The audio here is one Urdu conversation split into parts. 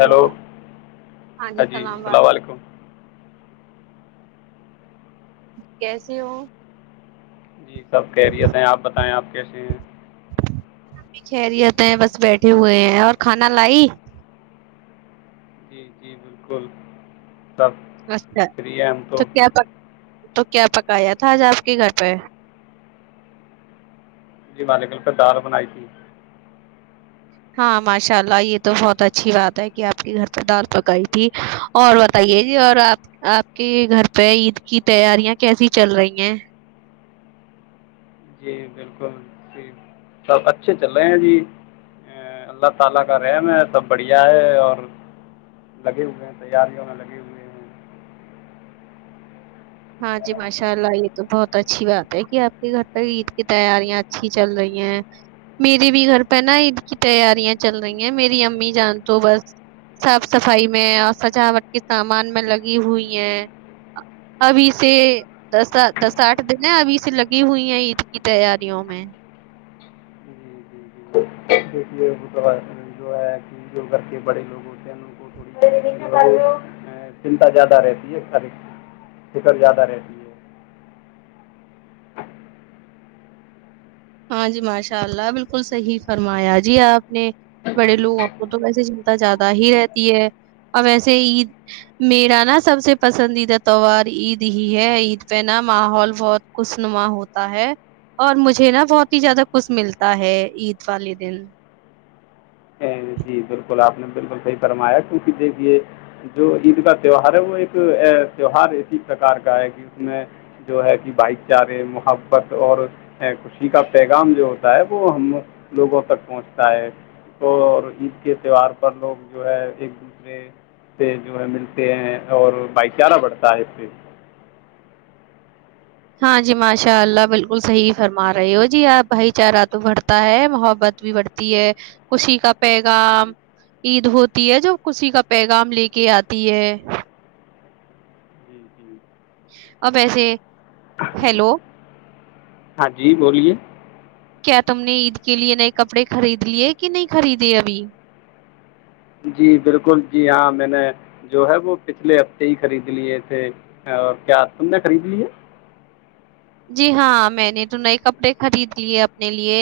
ہیلو ہ جی السلام علیکم کیسی ہو جی سب کیریت ہیں آپ بتائیں آپ کیسے ہیں بھی خیریت ہیں بس بیٹھے ہوئے ہیں اور کھانا لائی جی جی بالکل سب اچھا فری ہیں ہم تو کیا پ تو کیا پکایا تھا آج آپ کے گھر پہ جی مالےکلکہ دال بنائی تھی ہاں ماشاء اللہ یہ تو بہت اچھی بات ہے کہ آپ کے گھر پہ دال پکائی تھی اور بتائیے جی اور آپ آپ کے گھر پہ عید کی تیاریاں کیسی چل رہی ہیں جی بالکل اچھے چل رہے ہیں جی اللہ تعالی کا رحم ہے سب بڑھیا ہے اور لگے ہوئے ہیں تیاریوں نے لگے ہوئے ہیں ہاں جی ماشاء اللہ یہ تو بہت اچھی بات ہے کہ آپ کے گھر پہ عید کی تیاریاں اچھی چل رہی ہیں میرے بھی گھر پہ نا عید کی تیاریاں چل رہی ہیں میری امی جان تو بس صاف صفائی میں اور سجاوٹ کے سامان میں لگی ہوئی ہے ابھی سے دس دس آٹھ دن ہے ابھی سے لگی ہوئی ہے عید کی تیاریوں میں جی جی جی وہ جو ہے کہ کر کے بڑے لوگوں کوی چنتا زیادہ رہتی ہے فکر زیادہ رہتی ہے ہاں جی ماشاء اللہ بالکل صحیح فرمایا جی آپ نے بڑے لوگوں کو تو ویسے چنتا زیادہ ہی رہتی ہے اور ویسے عید میرا نا سب سے پسندیدہ تہوار عید ہی ہے عید پہ نا ماحول بہت خش نما ہوتا ہے اور مجھے نا بہت ہی زیادہ کچھ ملتا ہے عید والے دن جی بالکل آپ نے بالکل صحیح فرمایا کیونکہ دیکھیے جو عید کا تہوار ہے وہ ایک تیوار اسی پرکار کا ہے کہ اس میں جو ہے کہ بھائی چارے محبت اور خوشی کا پیغام جو ہوتا ہے وہ ہم لوگوں تک پہنچتا ہے تو عید کے تہوار پر لوگ جو ہے ایک دوسرے سے جو ہے ملتے ہیں اور بھائی چارہ بڑتا ہے پھر ہاں جی ماشاء اللہ بالکل صحیح فرما رہے ہو جی آپ بھائی چارہ تو بڑھتا ہے محبت بھی بڑھتی ہے خوشی کا جی پیغام عید ہوتی ہے جو خوشی کا پیغام لے کے آتی ہے جی جی اب ایسے ہیلو ہاں جی بولیے کیا تم نے عید کے لیے نئے کپڑے خرید لیے کہ نہیں خریدے ابھی جی بالکل جی ہاں میں نے جو ہے وہ پچھلے ہفتے ہی خرید لیے تھے اور کیا تم نے خرید لی ہے جی ہاں میں نے تو نئے کپڑے خرید لیے اپنے لیے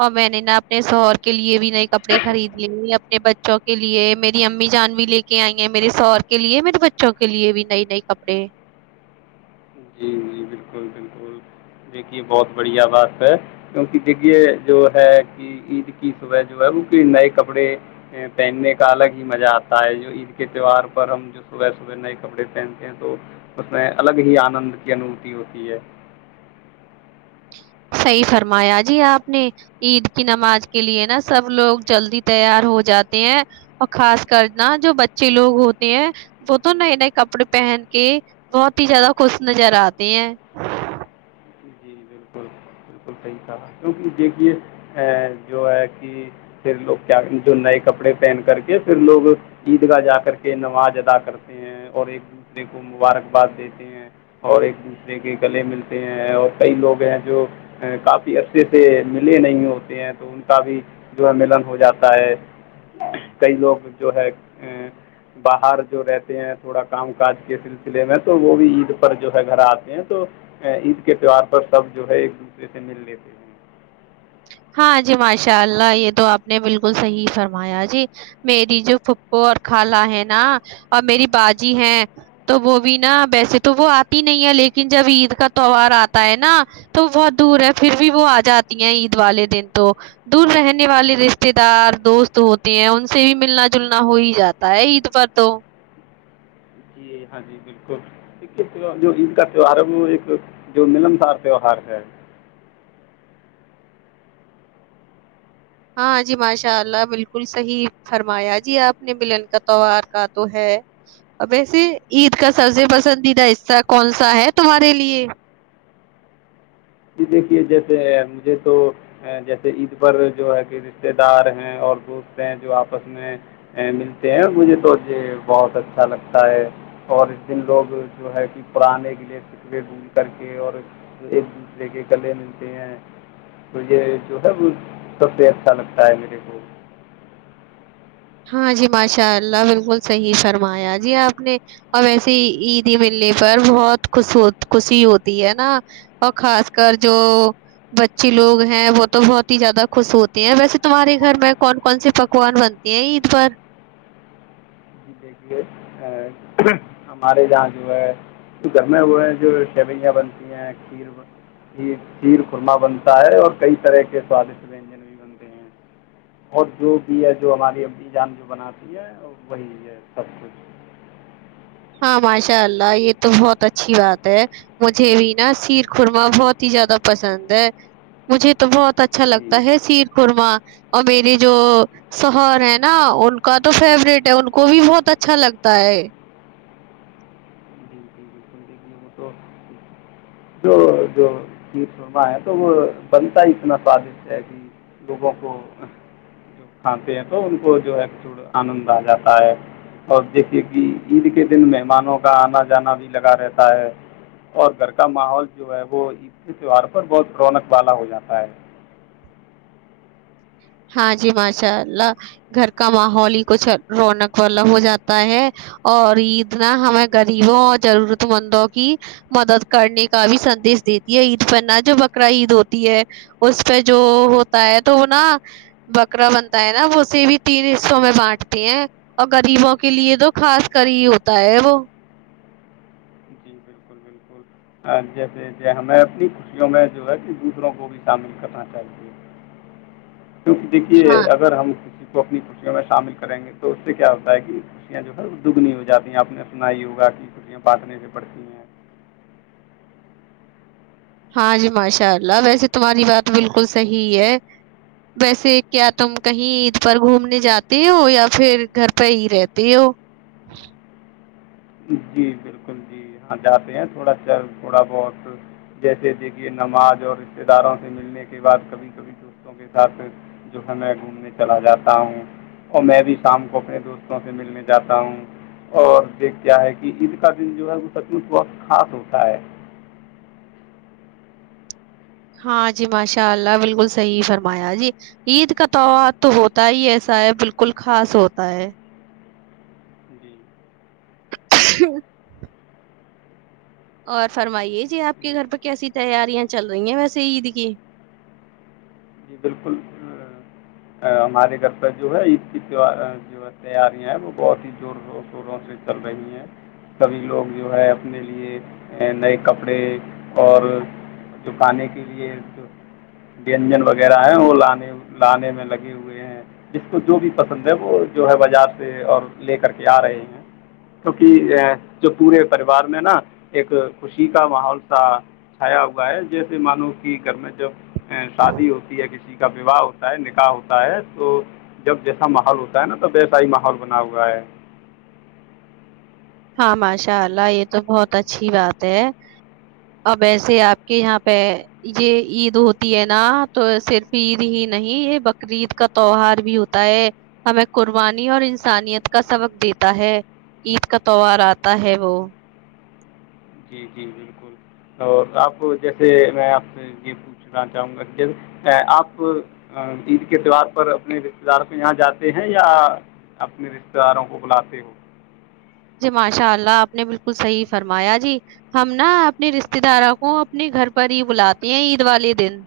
اور میں نے نا اپنے سوہر کے لیے بھی نئے کپڑے خرید لیے اپنے بچوں کے لیے میری امی جان بھی لے کے آئی ہیں میرے سہر کے لیے میرے بچوں کے لیے بھی نئی نئے کپڑے جی جی بالکل بالکل دیکھیے بہت بڑھیا بات ہے کیونکہ دیکے جو ہے کہ عید کی صبح جو ہے وہ کو نئے کپڑے پہننے کا الگ ہی مزہ آتا ہے جو عید کے تہوار پر ہم جو صبح صبح نئے کپڑے پہنتے ہیں تو اس میں الگ ہی آنند کی انوھتی ہوتی ہے صحیح فرمایا جی آپ نے عید کی نماز کے لیے نا سب لوگ جلدی تیار ہو جاتے ہیں اور خاص کر نا جو بچے لوگ ہوتے ہیں وہ تو نئے نئے کپڑے پہن کے بہت ہی زیادہ خوش نظر آتے ہیں جی بالکل بالکل صحیح سا کیوںکہ دیکھیے جو ہے کہ پھر لوگ کیا جو نئے کپڑے پہن کر کے پھر لوگ عید گاہ جا کر کے نماز ادا کرتے ہیں اور ایک دوسرے کو مبارکباد دیتے ہیں اور ایک دوسرے کے گلے ملتے ہیں اور کئی لوگ جو کافی اچھے سے ملے نہیں ہوتے ہیں تو ان کا بھی جو ہے ملن ہو جاتا ہے کئی لوگ جو ہے ا باہر جو رہتے ہیں تھوڑا کام کاج کے سلسلے میں تو وہ بھی عید پر جو ہے گھر آتے ہیں تو عید کے تہوہار پر سب جو ہے ایک دوسرے سے مل لیتے ہیں ہاں جی ماشاء اللہ یہ تو آپ نے بالکل صحیح فرمایا جی میری جو پھکو اور خالہ ہے نا اور میری باجی ہے تو وہ بھی نا ویسے تو وہ آتی نہیں ہے لیکن جب عید کا تہوار آتا ہے نا تو بہت دور ہے پھر بھی وہ آ جاتی ہے عید عید والے دن تو دور رہنے والے رشتے دار دوست ہوتے ہیں ان سے بھی ملنا جلنا ہو ہی جاتا ہے عید پر تو جی ہاں جی بالکل جو عید کا تہوہار ہے وہ ایک جو ملنسار تہوہار ہے ہاں جی ماشاء اللہ بالکل صحیح فرمایا جی آپ نے ملن کا تیوار کا تو ہے اور ویسے عید کا سب جی سے پسندیدہ حصہ کون سا ہے تمہارے لیے ج دیکھیے جیسے مجھے تو جیسے عید پر جو ہے کہ رشتے دار ہیں اور دوست ہیں جو آپس میں ملتے ہیں مجھے تو بہت اچھا لگتا ہے اور اس دن لوگ جو ہے کہ پرانے کے لیے فکرے گھوم کر کے اور ایک لے کے کلے ملتے ہیں تو یہ جو ہے وہ سب سے اچھا لگتا ہے میرے کو ہاں جی ماشاء اللہ بالکل صحیح فرمایا جی آپ نے اور ویسے عیدی ملنے پر بہت خوش ہو خوشی ہوتی ہے نا اور خاص کر جو بچی لوگ ہیں وہ تو بہت ہی زیادہ خوش ہوتے ہیں ویسے تمہارے گھر میں کون کون سےی پکوان بن د پرار جی دیکھیے ہمارے یہاں جو ہے گھر میں ہو ہیں جو شوئیاں بنتی ہیں کھیر کھی کھییر خورمہ بنتا ہے اور کئی طرح کے سوادشٹ ونجن بھی بنتے ہیں اور جو بھی ہے جو ہماری امی جان جو بناتی ہے وہی ہے اچھاچ ہاں ماشاء اللہ یہ تو بہت اچھی بات ہے مجھے بھی نا سیر خورما بہت ہی زیادہ پسند ہے مجھے تو بہت اچھا جی لگتا ہے سیر قورما اور میری جو سہر ہے نا ان کا تو فیوروریٹ ہے ان کو بھی بہت اچھا لگتا ہے سونا ہے تو وہ بنتا ہی اتنا سوادشٹ ہے کہ لوگوں کو جو کھاتے ہیں تو ان کو جو ہے چ آنند آ جاتا ہے اور دیکھیے کہ عید کے دن مہمانوں کا آنا جانا بھی لگا رہتا اور گھر کا ماحول جو ہے وہ عید کے تہوار پر بہت رونق والا ہو جاتا ہے ہاں جی ماشاء اللہ گھر کا ماحول ہی کچھ رونق والا ہو جاتا ہے اور عید نا ہمیں غریبوں اور ضرورت مندوں کی مدد کرنے کا بھی سندیش دیتی ہے عید پہ نہ جو بکرا عید ہوتی ہے اس پہ جو ہوتا ہے تو وہ نا بکرا بنتا ہے نا اسے بھی تین حصوں میں بانٹتے ہیں اور غریبوں کے لیے تو خاص کر ہی ہوتا ہے وہ جی بالکل بالکل جیسے جیے ہمیں اپنی خوشیوں میں جو ہے کہ دوسروں کو بھی شامل کرنا چاہیے کیونکہ ہاں دیکھیے اگر ہم کسی کو اپنی کسیوں میں شامل کریں گے تو اس سے کیا ہوتا ہے کہ کسیاں جو ہے دگنی ہو جاتی ہیں آپ نے سنا ہی ہوگا کہ کٹیاں بانٹنے سے پڑتی ہیں ہاں جی ماشاء اللہ ویسے تمہاری بات بالکل صحیح ہے ویسے کیا تم کہیں عید پر گھومنے جاتے ہو یا پھر گھر پہ ہی رہتے ہو جی بالکل جی ہاں جاتے ہیں تھوڑا چ تھوڑا بہت جیسے دیکھیے نماز اور رشتے داروں سے ملنے کے بعد کبھی کبھی دوستوں کے ساتھ جو ہے میں گھومنے چلا جاتا ہوں اور میں بھی شام کو اپنے دوستوں سے ملنے جاتا ہوں اور دیکھ کیا ہے کہ عید کا دن جو ہے وہ سچمچ وقت خاص ہوتا ہے ہاں جی ماشاء اللہ بالکل صحیح فرمایا جی عید کا تہوار تو ہوتا ہی ایسا ہے بالکل خاص ہوتا ہے جی ہ اور فرمائیے جی آپ کے گھر پہ کیسی تیاریاں چل رہی ہیں ویسے عید کی جی بالکل ہمارے گھر پہ جو ہے عید کیو جو ہے تیاریاں ہیں وہ بہت ہی زور شوروں سے چل رہی ہیں سبھی لوگ جو ہے اپنے لیے نئے کپڑے اور چکانے کے لیے وجن وغیرہ وغیرہ ہے وہے لانے میں لگے ہوئے ہیں جس کو جو بھی پسند ہے وہ جو ہے بازار سے اور لے کر کے آ رہے ہیں کیوںک جو پورے پریوار میں نا ایک خوشی کا ماحول س چھایا ہوا ہے جیسے مانو کہ گھر میں جو شادی ہوتی کسی کا وواہ ہوتا ہے نکاح ہوتا ہے تو جب جیسا ماحول ہوتا ہے نا تو ویسا ہی ماحول بنا ہوا ہے ہاں ماشاء اللہ یہ تو بہت اچھی بات ہے اب ایسے آپ کے یہاں پہ یہ عید ہوتی ہے نا تو صرف عید ہی نہیں یہ بقرعید کا تہوار بھی ہوتا ہے ہمیں قربانی اور انسانیت کا سبق دیتا ہے عید کا تووار آتا ہے وہ جی جی بالکل اور آپ جیسے میں آپ سے یہ پوچھنا چاہوں گا کہ آپ عید کے تہوار پر اپنے رشتے دار کے یہاں جاتے ہیں یا اپنے رشتے داروں کو بلاتے ہو جی ماشاء اللہ آپ نے بالکل صحیح فرمایا جی ہم نا اپنے رشتے داروں کو اپنے گھر پر ہی بلاتے ہیں عید والے دن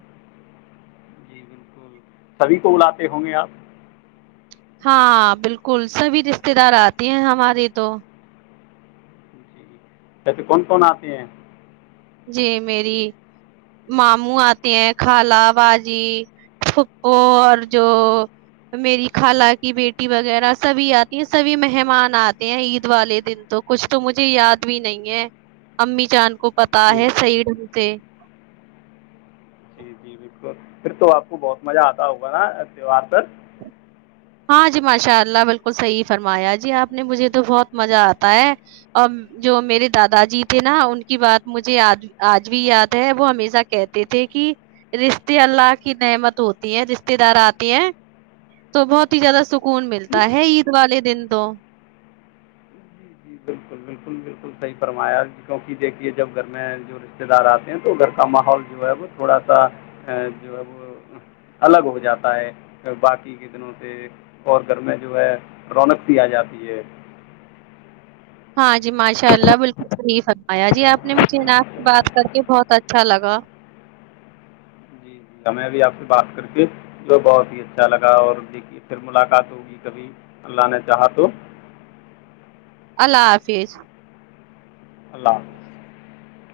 جی بالکل سبھی کو بلاتے ہوں گے آپ ہاں بالکل سبھی رشتے دار آتے ہیں ہماریے تو ایسے کون کون آتے ہیں جی میری ماموں آتے ہیں خالہ باجی پھکو اور جو میری خالہ کی بیٹی وغیرہ سبھی آتی ہیں سبھی مہمان آتے ہیں عید والے دن تو کچھ تو مجھے یاد بھی نہیں ہے امی چاند کو پ جی ہے سڈ ت ب پھر تو آپ کو بہت مزہ آتا ہوگا نا تہوار پر ہاں جی ماشاء اللہ بالکل صحیح فرمایا جی آپ نے مجھے تو بہت مزہ آتا ہے اور جو میرے دادا جی تھے نا ان کی بات مجھے آج آج بھی یاد ہے وہ ہمیشہ کہتے تھے کہ رشتے اللہ کی نعمت ہوتی ہیں رشتے دار آتے ہیں تو بہت زیادہ سکون ملتا ہے عید والے دن تو جی جی بالکل بالکل بالکل صحیح فرمایا کیونکہ دیکھیے جب گھر میں جو رشتے دار آتے ہیں تو گھر کا ماحول جو ہے وہ تھوڑا سا جو ہے وہ الگ ہو جاتا ہے باقی کے دنوں سے اور گھر میں جو ہے رونق بھی آ جاتی ہے ہاں جی ماشاء اللہ بالکل صحح فرمایا جی آپ نے مجھے ان سے بات کر کے بہت اچھا لگا جی جی ہمیں بھی آپ سے بات کر کے جو بہت ہی اچھا لگا اور دیکھیے پھر ملاقات ہوگی کبھی اللہ نے چاہا تو اللہ حافظ اللہ حافظ